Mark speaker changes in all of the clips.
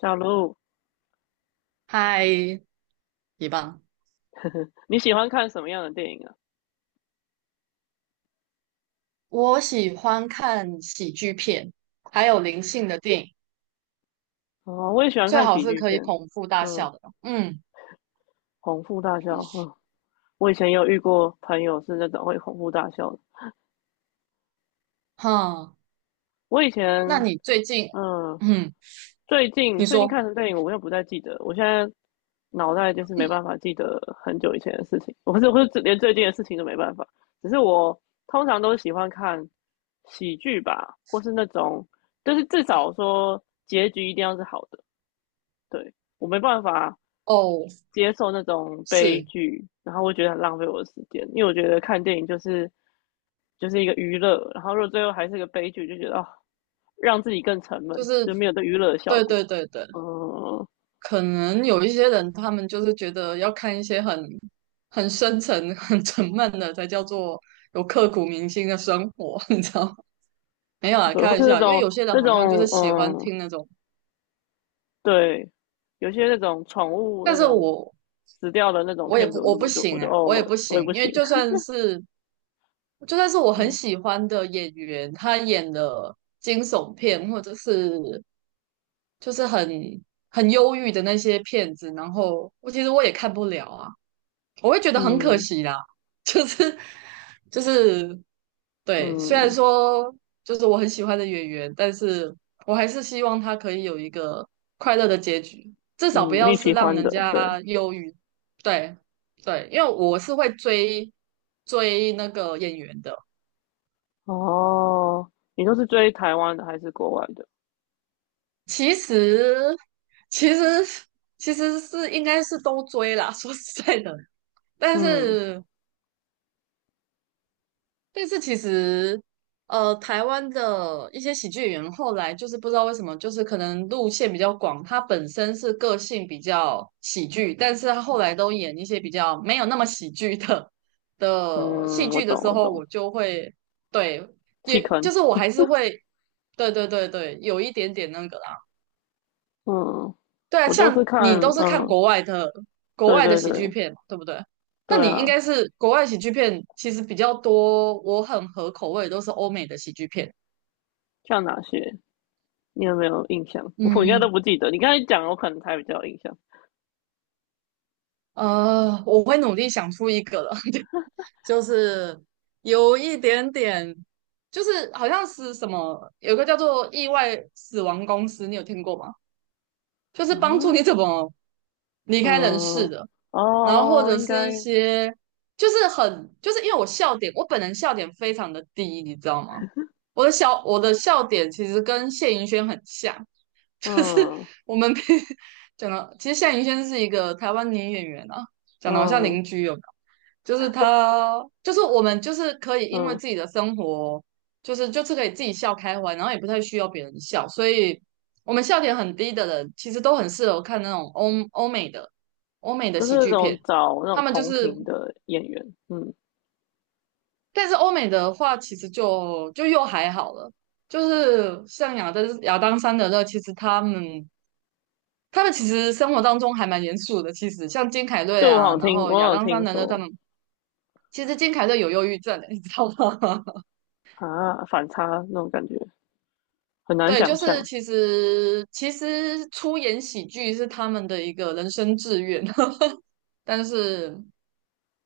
Speaker 1: 小卢，
Speaker 2: 嗨，一棒！
Speaker 1: 你喜欢看什么样的电影啊？
Speaker 2: 我喜欢看喜剧片，还有灵性的电影，
Speaker 1: 哦，我也喜欢
Speaker 2: 最
Speaker 1: 看
Speaker 2: 好
Speaker 1: 喜
Speaker 2: 是
Speaker 1: 剧
Speaker 2: 可以
Speaker 1: 片。
Speaker 2: 捧腹大
Speaker 1: 嗯，
Speaker 2: 笑的。嗯，
Speaker 1: 哄腹大笑。嗯，我以前有遇过朋友是那种会哄腹大笑的。
Speaker 2: 哈，
Speaker 1: 我以前，
Speaker 2: 那你最近，
Speaker 1: 嗯，
Speaker 2: 嗯，
Speaker 1: 最近
Speaker 2: 你
Speaker 1: 最近
Speaker 2: 说，
Speaker 1: 看什么电影，我又不太记得。我现在脑袋就是没办法记得很久以前的事情。我不是，我是连最近的事情都没办法。只是我通常都喜欢看喜剧吧，或是那种，就是至少说结局一定要是好的。对，我没办法
Speaker 2: 哦，
Speaker 1: 接受那种悲
Speaker 2: 是，
Speaker 1: 剧，然后我觉得很浪费我的时间，因为我觉得看电影就是一个娱乐，然后如果最后还是个悲剧，就觉得哦，让自己更沉
Speaker 2: 就
Speaker 1: 闷，
Speaker 2: 是，
Speaker 1: 就没有对娱乐的效
Speaker 2: 对
Speaker 1: 果。
Speaker 2: 对对对，
Speaker 1: 嗯，
Speaker 2: 可能有一些人他们就是觉得要看一些很深沉、很沉闷的，才叫做有刻骨铭心的生活，你知道吗？没有啊，
Speaker 1: 对，
Speaker 2: 开
Speaker 1: 或
Speaker 2: 玩
Speaker 1: 是那
Speaker 2: 笑，因为
Speaker 1: 种
Speaker 2: 有些人
Speaker 1: 那
Speaker 2: 好像就是
Speaker 1: 种
Speaker 2: 喜欢
Speaker 1: 嗯，
Speaker 2: 听那种，
Speaker 1: 对，有些那种宠物
Speaker 2: 但
Speaker 1: 那
Speaker 2: 是
Speaker 1: 种
Speaker 2: 我
Speaker 1: 死掉的那种
Speaker 2: 我也
Speaker 1: 片子，我
Speaker 2: 不行
Speaker 1: 就
Speaker 2: 哎、我也
Speaker 1: 哦，
Speaker 2: 不
Speaker 1: 我也
Speaker 2: 行，
Speaker 1: 不
Speaker 2: 因
Speaker 1: 行。
Speaker 2: 为就算是我 很
Speaker 1: 嗯
Speaker 2: 喜欢的演员，他演的惊悚片或者是就是很忧郁的那些片子，然后我其实也看不了啊。我会觉得很可
Speaker 1: 嗯
Speaker 2: 惜啦，就是就是对，虽然
Speaker 1: 嗯
Speaker 2: 说就是我很喜欢的演员，但是我还是希望他可以有一个快乐的结局，至少不
Speaker 1: 嗯，
Speaker 2: 要
Speaker 1: 你
Speaker 2: 是
Speaker 1: 喜
Speaker 2: 让
Speaker 1: 欢
Speaker 2: 人
Speaker 1: 的，对。
Speaker 2: 家忧郁。对对，因为我是会追那个演员的，
Speaker 1: 哦，你都是追台湾的还是国外的？
Speaker 2: 其实其实其实是应该是都追啦，说实在的，但
Speaker 1: 嗯
Speaker 2: 是但是其实，台湾的一些喜剧演员后来就是不知道为什么，就是可能路线比较广，他本身是个性比较喜剧，但是他后来都演一些比较没有那么喜剧的戏
Speaker 1: 嗯，我
Speaker 2: 剧的
Speaker 1: 懂
Speaker 2: 时
Speaker 1: 我
Speaker 2: 候，
Speaker 1: 懂，
Speaker 2: 我就会对，
Speaker 1: 弃
Speaker 2: 也
Speaker 1: 坑。
Speaker 2: 就是我还是会，对对对对，有一点点那个。
Speaker 1: 嗯，
Speaker 2: 对啊，
Speaker 1: 我都是
Speaker 2: 像
Speaker 1: 看，
Speaker 2: 你都是看
Speaker 1: 嗯，
Speaker 2: 国外的
Speaker 1: 对对
Speaker 2: 喜剧
Speaker 1: 对
Speaker 2: 片嘛对不对？那
Speaker 1: 对
Speaker 2: 你应
Speaker 1: 啊，
Speaker 2: 该是国外喜剧片其实比较多，我很合口味，都是欧美的喜剧片。
Speaker 1: 像哪些？你有没有印象？我应该都
Speaker 2: 嗯，
Speaker 1: 不记得。你刚才讲，我可能才比较有印象。
Speaker 2: 我会努力想出一个了，就是有一点点，就是好像是什么，有个叫做《意外死亡公司》，你有听过吗？就是
Speaker 1: 啊，
Speaker 2: 帮助你怎么离开人世
Speaker 1: 嗯，
Speaker 2: 的，然后或
Speaker 1: 哦，
Speaker 2: 者
Speaker 1: 应
Speaker 2: 是一
Speaker 1: 该，
Speaker 2: 些就是很就是因为我笑点，我本人笑点非常的低，你知道吗？我的笑点其实跟谢盈萱很像，就是
Speaker 1: 嗯
Speaker 2: 我们平 讲到，其实夏银轩是一个台湾女演员啊，讲的好像
Speaker 1: 嗯
Speaker 2: 邻居有没有？就是她，就是我们，就是可以因为
Speaker 1: 嗯，
Speaker 2: 自己的生活，就是可以自己笑开怀，然后也不太需要别人笑，所以我们笑点很低的人，其实都很适合看那种欧欧美的
Speaker 1: 都是
Speaker 2: 喜
Speaker 1: 那
Speaker 2: 剧
Speaker 1: 种
Speaker 2: 片，
Speaker 1: 找那种
Speaker 2: 他们就
Speaker 1: 同
Speaker 2: 是，
Speaker 1: 频的演员。嗯，
Speaker 2: 但是欧美的话，其实就又还好了。就是像亚当·山德勒，其实他们其实生活当中还蛮严肃的，其实像金凯瑞
Speaker 1: 对，我好
Speaker 2: 啊，
Speaker 1: 像
Speaker 2: 然
Speaker 1: 听，
Speaker 2: 后亚
Speaker 1: 我有
Speaker 2: 当·桑
Speaker 1: 听
Speaker 2: 德的他
Speaker 1: 说
Speaker 2: 们，其实金凯瑞有忧郁症的，你知道吗？
Speaker 1: 啊，反差那种感觉很难
Speaker 2: 对，就
Speaker 1: 想
Speaker 2: 是
Speaker 1: 象。
Speaker 2: 其实出演喜剧是他们的一个人生志愿，但是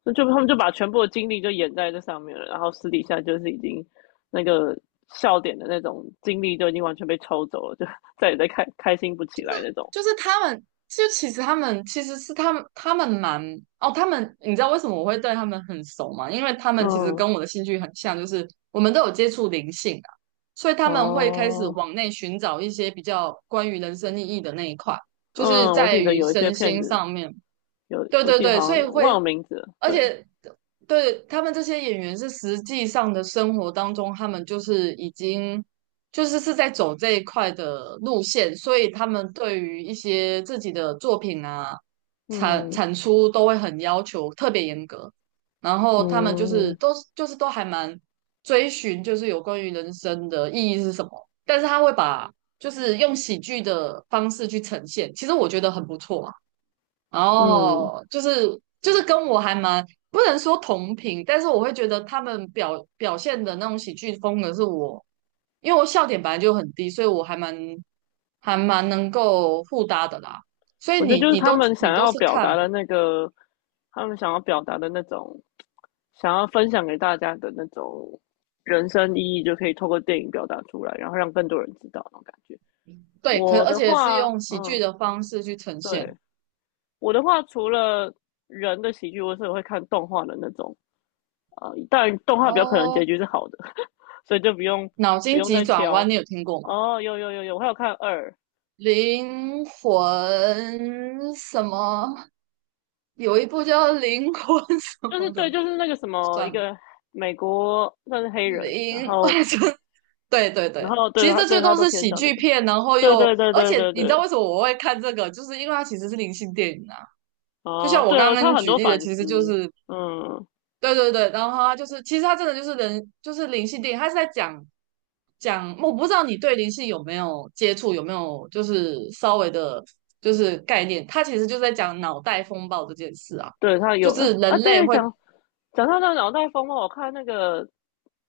Speaker 1: 那就他们就把全部的精力就演在这上面了，然后私底下就是已经那个笑点的那种精力就已经完全被抽走了，就 再也在开心不起来那种。
Speaker 2: 就是他们，就其实他们其实是他们，他们蛮哦，他们你知道为什么我会对他们很熟吗？因为他们其实
Speaker 1: 嗯，
Speaker 2: 跟我的兴趣很像，就是我们都有接触灵性啊，所以他们会开始
Speaker 1: 哦，
Speaker 2: 往内寻找一些比较关于人生意义的那一块，就是
Speaker 1: 嗯，我
Speaker 2: 在
Speaker 1: 记得
Speaker 2: 于
Speaker 1: 有一些
Speaker 2: 身
Speaker 1: 片
Speaker 2: 心
Speaker 1: 子
Speaker 2: 上面。
Speaker 1: 有，
Speaker 2: 对
Speaker 1: 我
Speaker 2: 对
Speaker 1: 记得
Speaker 2: 对，
Speaker 1: 好
Speaker 2: 所
Speaker 1: 像
Speaker 2: 以
Speaker 1: 有忘
Speaker 2: 会
Speaker 1: 了名字了
Speaker 2: 而
Speaker 1: 对，
Speaker 2: 且对他们这些演员是实际上的生活当中，他们就是已经就是是在走这一块的路线，所以他们对于一些自己的作品啊
Speaker 1: 嗯
Speaker 2: 产出都会很要求，特别严格。然后他们
Speaker 1: 嗯
Speaker 2: 就是都还蛮追寻，就是有关于人生的意义是什么，但是他会把就是用喜剧的方式去呈现，其实我觉得很不错啊。
Speaker 1: 嗯，
Speaker 2: 哦，就是跟我还蛮不能说同频，但是我会觉得他们表现的那种喜剧风格是我，因为我笑点本来就很低，所以我还还蛮能够互搭的啦。所以
Speaker 1: 我觉得就是他们
Speaker 2: 你
Speaker 1: 想
Speaker 2: 都
Speaker 1: 要
Speaker 2: 是
Speaker 1: 表达
Speaker 2: 看，
Speaker 1: 的那个，他们想要表达的那种想要分享给大家的那种人生意义，就可以透过电影表达出来，然后让更多人知道那种感觉。
Speaker 2: 对，可
Speaker 1: 我
Speaker 2: 而
Speaker 1: 的
Speaker 2: 且是
Speaker 1: 话，
Speaker 2: 用喜剧
Speaker 1: 嗯，
Speaker 2: 的方式去呈
Speaker 1: 对，
Speaker 2: 现。
Speaker 1: 我的话，除了人的喜剧，我是会看动画的那种，啊。但动画比较可能
Speaker 2: 哦，
Speaker 1: 结局是好的。所以就
Speaker 2: 脑
Speaker 1: 不
Speaker 2: 筋
Speaker 1: 用
Speaker 2: 急
Speaker 1: 再
Speaker 2: 转
Speaker 1: 挑。
Speaker 2: 弯你有听过吗？
Speaker 1: 哦，有有有有，我还有看二，
Speaker 2: 灵魂什么？有一部叫《灵魂》什
Speaker 1: 就是
Speaker 2: 么
Speaker 1: 对，
Speaker 2: 的，
Speaker 1: 就是那个什么
Speaker 2: 算
Speaker 1: 一
Speaker 2: 了。
Speaker 1: 个美国算是黑人，然
Speaker 2: 零，我
Speaker 1: 后
Speaker 2: 就对对对，其
Speaker 1: 对
Speaker 2: 实
Speaker 1: 他
Speaker 2: 这最多
Speaker 1: 都
Speaker 2: 是
Speaker 1: 天
Speaker 2: 喜
Speaker 1: 上那
Speaker 2: 剧
Speaker 1: 个，
Speaker 2: 片，然后
Speaker 1: 对
Speaker 2: 又，
Speaker 1: 对对
Speaker 2: 而
Speaker 1: 对
Speaker 2: 且
Speaker 1: 对
Speaker 2: 你知
Speaker 1: 对，
Speaker 2: 道为什么我会看这个，就是因为它其实是灵性电影啊。就像
Speaker 1: 哦，
Speaker 2: 我
Speaker 1: 对
Speaker 2: 刚
Speaker 1: 哦，他
Speaker 2: 刚
Speaker 1: 很
Speaker 2: 举
Speaker 1: 多
Speaker 2: 例的，
Speaker 1: 反
Speaker 2: 其实就
Speaker 1: 思。
Speaker 2: 是
Speaker 1: 嗯，
Speaker 2: 对对对，然后它就是，其实它真的就是人，就是灵性电影，它是在讲，我不知道你对灵性有没有接触，有没有就是稍微的，就是概念，它其实就是在讲脑袋风暴这件事啊，
Speaker 1: 对他
Speaker 2: 就
Speaker 1: 有
Speaker 2: 是
Speaker 1: 啊，
Speaker 2: 人类
Speaker 1: 对，
Speaker 2: 会，
Speaker 1: 讲到那个脑袋风暴，我看那个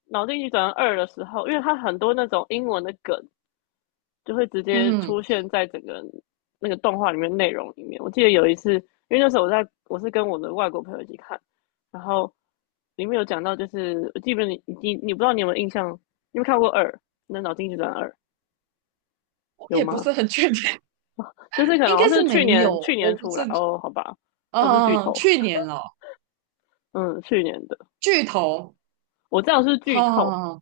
Speaker 1: 《脑筋急转弯二》的时候，因为他很多那种英文的梗，就会直接
Speaker 2: 嗯，
Speaker 1: 出现在整个那个动画里面内容里面。我记得有一次，因为那时候我在我是跟我的外国朋友一起看，然后里面有讲到，就是我记不你你你不知道你有没有印象，你有没有看过二？那《脑筋急转弯二》
Speaker 2: 我
Speaker 1: 有
Speaker 2: 也不
Speaker 1: 吗？
Speaker 2: 是很确定，
Speaker 1: 就是 可
Speaker 2: 应
Speaker 1: 能好
Speaker 2: 该
Speaker 1: 像是
Speaker 2: 是
Speaker 1: 去
Speaker 2: 没有，
Speaker 1: 年
Speaker 2: 我不
Speaker 1: 出
Speaker 2: 是
Speaker 1: 来哦，好吧，那是剧
Speaker 2: 嗯，
Speaker 1: 透。
Speaker 2: 去年了，
Speaker 1: 嗯，去年的，
Speaker 2: 剧透，
Speaker 1: 我这样是剧透。
Speaker 2: 哈，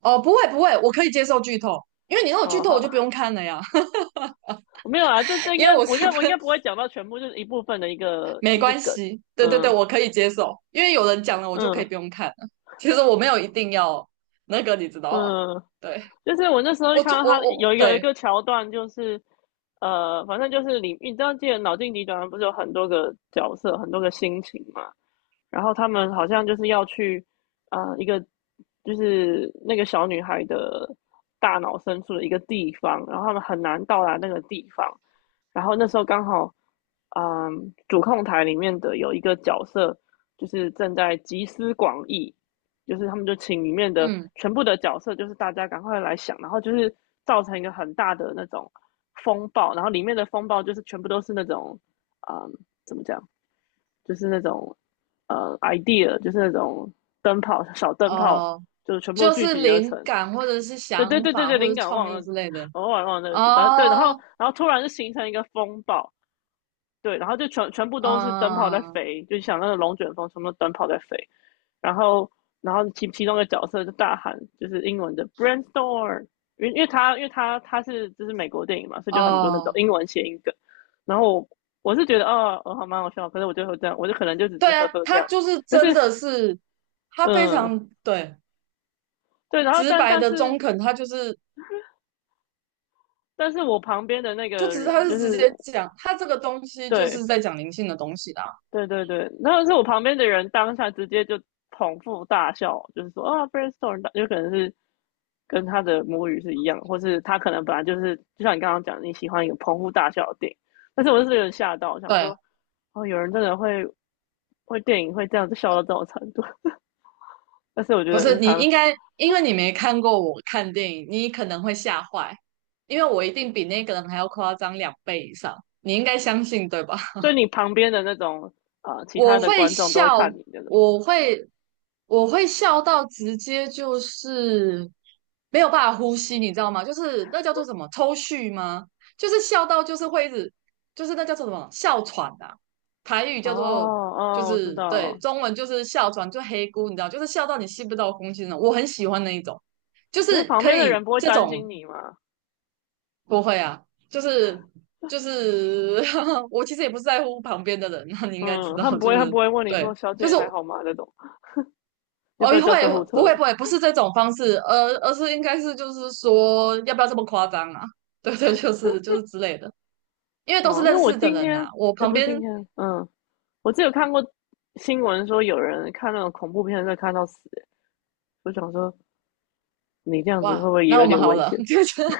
Speaker 2: 哦，不会，我可以接受剧透，因为你让我剧
Speaker 1: 哦，
Speaker 2: 透，我就不用
Speaker 1: 好，
Speaker 2: 看了呀，
Speaker 1: 我没有啊，这 应
Speaker 2: 因
Speaker 1: 该
Speaker 2: 为我是
Speaker 1: 我应
Speaker 2: 分，
Speaker 1: 该不会讲到全部，就是一部分的一个
Speaker 2: 没
Speaker 1: 一个
Speaker 2: 关
Speaker 1: 梗。
Speaker 2: 系，对对对，
Speaker 1: 嗯
Speaker 2: 我可以接受，因为有人讲了，我就可以
Speaker 1: 嗯
Speaker 2: 不用看了。其实我没有一定要那个，你知道吗？
Speaker 1: 嗯，
Speaker 2: 对，
Speaker 1: 就是我那时候就
Speaker 2: 我
Speaker 1: 看
Speaker 2: 做
Speaker 1: 到
Speaker 2: 我
Speaker 1: 他
Speaker 2: 我
Speaker 1: 有一
Speaker 2: 对，
Speaker 1: 个桥段，就是反正就是知道记得脑筋急转弯不是有很多个角色，很多个心情嘛？然后他们好像就是要去一个就是那个小女孩的大脑深处的一个地方，然后他们很难到达那个地方。然后那时候刚好，嗯，主控台里面的有一个角色，就是正在集思广益，就是他们就请里面的
Speaker 2: 嗯，
Speaker 1: 全部的角色，就是大家赶快来想，然后就是造成一个很大的那种风暴，然后里面的风暴就是全部都是那种，嗯，怎么讲，就是那种idea，就是那种灯泡小灯泡，
Speaker 2: 哦，
Speaker 1: 就是全部
Speaker 2: 就
Speaker 1: 聚
Speaker 2: 是
Speaker 1: 集而
Speaker 2: 灵
Speaker 1: 成。
Speaker 2: 感或者是
Speaker 1: 对对
Speaker 2: 想
Speaker 1: 对对
Speaker 2: 法
Speaker 1: 对，
Speaker 2: 或
Speaker 1: 灵
Speaker 2: 者
Speaker 1: 感
Speaker 2: 创
Speaker 1: 忘
Speaker 2: 意
Speaker 1: 了，
Speaker 2: 之类的，
Speaker 1: 我忘了那个字，然后对，然后
Speaker 2: 哦，
Speaker 1: 然后突然就形成一个风暴，对，然后就全部都是灯泡在
Speaker 2: 嗯，
Speaker 1: 飞，就想那个龙卷风，全部灯泡在飞。然后其中一个角色就大喊，就是英文的 brainstorm，因为他是就是美国电影嘛，所以就很多那种
Speaker 2: 哦。
Speaker 1: 英文谐音梗。然后我是觉得哦，哦好蛮好笑，可是我就会这样，我就可能就只是
Speaker 2: 对
Speaker 1: 呵
Speaker 2: 啊，
Speaker 1: 呵这
Speaker 2: 他
Speaker 1: 样。
Speaker 2: 就是
Speaker 1: 但是
Speaker 2: 真的是，他非
Speaker 1: 嗯，
Speaker 2: 常对
Speaker 1: 对，然后
Speaker 2: 直白的中肯，他
Speaker 1: 但是我旁边的那
Speaker 2: 就
Speaker 1: 个
Speaker 2: 只是他
Speaker 1: 人就
Speaker 2: 是直
Speaker 1: 是
Speaker 2: 接讲，他这个东西就
Speaker 1: 对
Speaker 2: 是在讲灵性的东西啦。
Speaker 1: 对对对，然后是我旁边的人当下直接就捧腹大笑，就是说啊，brainstorm，有可能是跟他的母语是一样，或是他可能本来就是，就像你刚刚讲，你喜欢一个捧腹大笑的电影，但是我就是有点吓到，想
Speaker 2: 对，
Speaker 1: 说，哦，有人真的会电影会这样子笑到这种程度，但是我觉
Speaker 2: 不
Speaker 1: 得
Speaker 2: 是
Speaker 1: 是
Speaker 2: 你
Speaker 1: 常，
Speaker 2: 应该，因为你没看过我看电影，你可能会吓坏，因为我一定比那个人还要夸张两倍以上，你应该相信对吧？
Speaker 1: 所以你旁边的那种啊，其
Speaker 2: 我
Speaker 1: 他的
Speaker 2: 会
Speaker 1: 观众都会
Speaker 2: 笑，
Speaker 1: 看你那种，
Speaker 2: 我会我会笑到直接就是没有办法呼吸，你知道吗？就是那叫做什么抽蓄吗？就是笑到就是会一直就是那叫做什么哮喘啊，台语
Speaker 1: 哦，
Speaker 2: 叫做就
Speaker 1: 哦，我知
Speaker 2: 是对，
Speaker 1: 道，
Speaker 2: 中文就是哮喘，就黑姑，你知道，就是笑到你吸不到空气那种。我很喜欢那一种，就
Speaker 1: 可是
Speaker 2: 是
Speaker 1: 旁
Speaker 2: 可
Speaker 1: 边的人
Speaker 2: 以
Speaker 1: 不会
Speaker 2: 这
Speaker 1: 担
Speaker 2: 种。
Speaker 1: 心你吗？
Speaker 2: 不会啊，就是就是，我其实也不是在乎旁边的人啊，那你应该知
Speaker 1: 嗯，
Speaker 2: 道，
Speaker 1: 他们不
Speaker 2: 就
Speaker 1: 会，他
Speaker 2: 是
Speaker 1: 不会问你
Speaker 2: 对，
Speaker 1: 说"小姐
Speaker 2: 就
Speaker 1: 你
Speaker 2: 是
Speaker 1: 还
Speaker 2: 我
Speaker 1: 好吗"那种，要
Speaker 2: 哦，
Speaker 1: 不要叫救护车？
Speaker 2: 会不会，不是这种方式，而是应该是就是说，要不要这么夸张啊？对对，就是之类的，因为都
Speaker 1: 哦，
Speaker 2: 是
Speaker 1: 因为
Speaker 2: 认
Speaker 1: 我
Speaker 2: 识的
Speaker 1: 今
Speaker 2: 人
Speaker 1: 天，
Speaker 2: 呐、我
Speaker 1: 哎，
Speaker 2: 旁
Speaker 1: 不是今
Speaker 2: 边
Speaker 1: 天，嗯，我只有看过新闻说有人看那种恐怖片在看到死，我想说你这样子会
Speaker 2: 哇，
Speaker 1: 不会也
Speaker 2: 那
Speaker 1: 有
Speaker 2: 我们
Speaker 1: 点
Speaker 2: 好
Speaker 1: 危
Speaker 2: 了，
Speaker 1: 险？
Speaker 2: 就觉得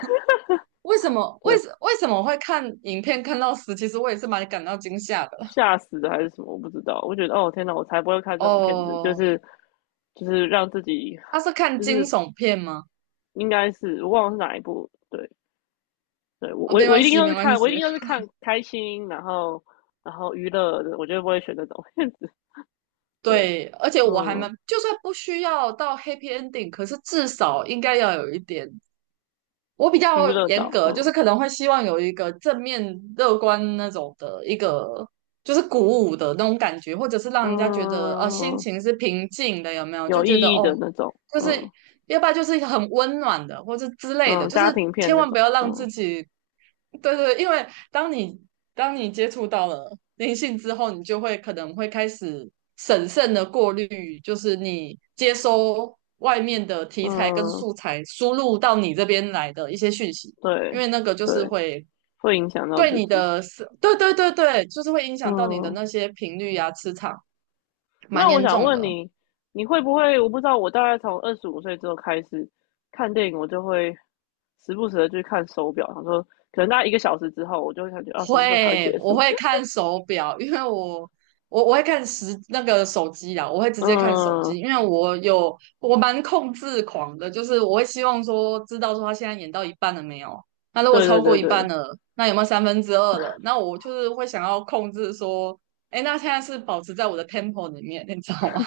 Speaker 1: 对，
Speaker 2: 为什么会看影片看到死？其实我也是蛮感到惊吓的。
Speaker 1: 吓死的还是什么？我不知道。我觉得哦，天哪，我才不会看这种片子，
Speaker 2: 哦，
Speaker 1: 就是让自己，
Speaker 2: 他是看
Speaker 1: 就
Speaker 2: 惊
Speaker 1: 是
Speaker 2: 悚片吗？
Speaker 1: 应该是我忘了是哪一部，对，
Speaker 2: 哦，
Speaker 1: 我一定都
Speaker 2: 没
Speaker 1: 是
Speaker 2: 关
Speaker 1: 看，我
Speaker 2: 系。
Speaker 1: 一定都是看开心，然后娱乐的，我绝对不会选那种片子。对，
Speaker 2: 对，而且我还
Speaker 1: 嗯，
Speaker 2: 蛮，就算不需要到 happy ending,可是至少应该要有一点。我比
Speaker 1: 娱
Speaker 2: 较
Speaker 1: 乐
Speaker 2: 严
Speaker 1: 到，
Speaker 2: 格，就是
Speaker 1: 嗯
Speaker 2: 可能会希望有一个正面乐观那种的一个，就是鼓舞的那种感觉，或者是让人家觉得心
Speaker 1: 嗯，
Speaker 2: 情是平静的，有没有？就
Speaker 1: 有
Speaker 2: 觉得
Speaker 1: 意义
Speaker 2: 哦
Speaker 1: 的那种，
Speaker 2: 就是
Speaker 1: 嗯
Speaker 2: 要不然就是很温暖的，或者之类的，
Speaker 1: 嗯，
Speaker 2: 就是
Speaker 1: 家庭片
Speaker 2: 千
Speaker 1: 那
Speaker 2: 万不
Speaker 1: 种，
Speaker 2: 要让自
Speaker 1: 嗯
Speaker 2: 己，对对，因为当你当你接触到了灵性之后，你就会可能会开始审慎的过滤，就是你接收外面的题材跟
Speaker 1: 嗯，
Speaker 2: 素材输入到你这边来的一些讯息，因
Speaker 1: 对
Speaker 2: 为那个就是
Speaker 1: 对，
Speaker 2: 会
Speaker 1: 会影响到
Speaker 2: 对
Speaker 1: 自
Speaker 2: 你
Speaker 1: 己，
Speaker 2: 的思，对对对对，就是会影响到你的
Speaker 1: 嗯。
Speaker 2: 那些频率啊、磁场，蛮
Speaker 1: 那我
Speaker 2: 严
Speaker 1: 想
Speaker 2: 重
Speaker 1: 问
Speaker 2: 的。
Speaker 1: 你，你会不会？我不知道，我大概从25岁之后开始看电影，我就会时不时的去看手表，想说可能大概1个小时之后，我就会感觉啊，什么时候才会
Speaker 2: 会，
Speaker 1: 结
Speaker 2: 我
Speaker 1: 束？
Speaker 2: 会看手表，因为我我会看时那个手机啊，我会直
Speaker 1: 嗯，
Speaker 2: 接看手机，因为我有我蛮控制狂的，就是我会希望说知道说他现在演到一半了没有，那如果
Speaker 1: 对对
Speaker 2: 超过
Speaker 1: 对
Speaker 2: 一
Speaker 1: 对，
Speaker 2: 半了，那有没有三分之二了？那我就是会想要控制说，哎，那现在是保持在我的 tempo 里面，你知道吗？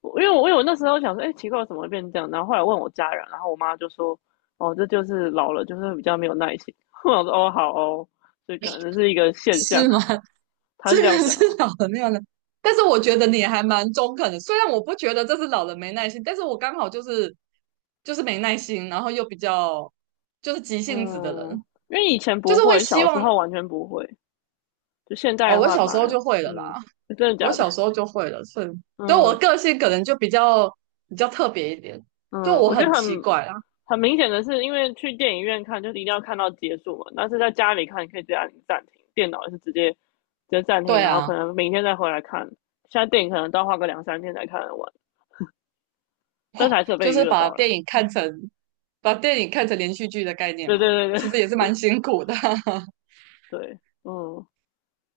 Speaker 1: 我因为我因为我有那时候想说，哎、欸奇怪，怎么会变这样？然后后来问我家人，然后我妈就说，哦，这就是老了，就是比较没有耐心。我想说，哦，好哦，所以可能是一个 现象，
Speaker 2: 是吗？
Speaker 1: 他
Speaker 2: 这
Speaker 1: 是这样
Speaker 2: 个
Speaker 1: 讲
Speaker 2: 是
Speaker 1: 啊。
Speaker 2: 老人没有耐，但是我觉得你还蛮中肯的。虽然我不觉得这是老人没耐心，但是我刚好就是没耐心，然后又比较就是急性子的
Speaker 1: 嗯，
Speaker 2: 人，
Speaker 1: 因为以前
Speaker 2: 就
Speaker 1: 不
Speaker 2: 是会
Speaker 1: 会，
Speaker 2: 希
Speaker 1: 小时
Speaker 2: 望
Speaker 1: 候完全不会，就现在
Speaker 2: 哦，
Speaker 1: 的
Speaker 2: 我
Speaker 1: 话
Speaker 2: 小
Speaker 1: 反
Speaker 2: 时候
Speaker 1: 而，
Speaker 2: 就会了
Speaker 1: 嗯，
Speaker 2: 啦，
Speaker 1: 真的
Speaker 2: 我
Speaker 1: 假的？
Speaker 2: 小时候就会了，所以对我
Speaker 1: 嗯，
Speaker 2: 个性可能就比较特别一点，就
Speaker 1: 嗯，
Speaker 2: 我
Speaker 1: 我觉
Speaker 2: 很
Speaker 1: 得
Speaker 2: 奇怪啊，
Speaker 1: 很明显的是，因为去电影院看就是一定要看到结束嘛，但是在家里看，你可以直接按暂停，电脑也是直接暂停，
Speaker 2: 对
Speaker 1: 然后可
Speaker 2: 啊，
Speaker 1: 能明天再回来看。现在电影可能都要花个两三天才看得完，但是
Speaker 2: 哇，
Speaker 1: 还是有被
Speaker 2: 就
Speaker 1: 娱
Speaker 2: 是
Speaker 1: 乐
Speaker 2: 把
Speaker 1: 到了。
Speaker 2: 电影看成把电影看成连续剧的概念
Speaker 1: 对
Speaker 2: 嘛，
Speaker 1: 对对
Speaker 2: 其
Speaker 1: 对
Speaker 2: 实也是蛮辛苦的。
Speaker 1: 对，嗯。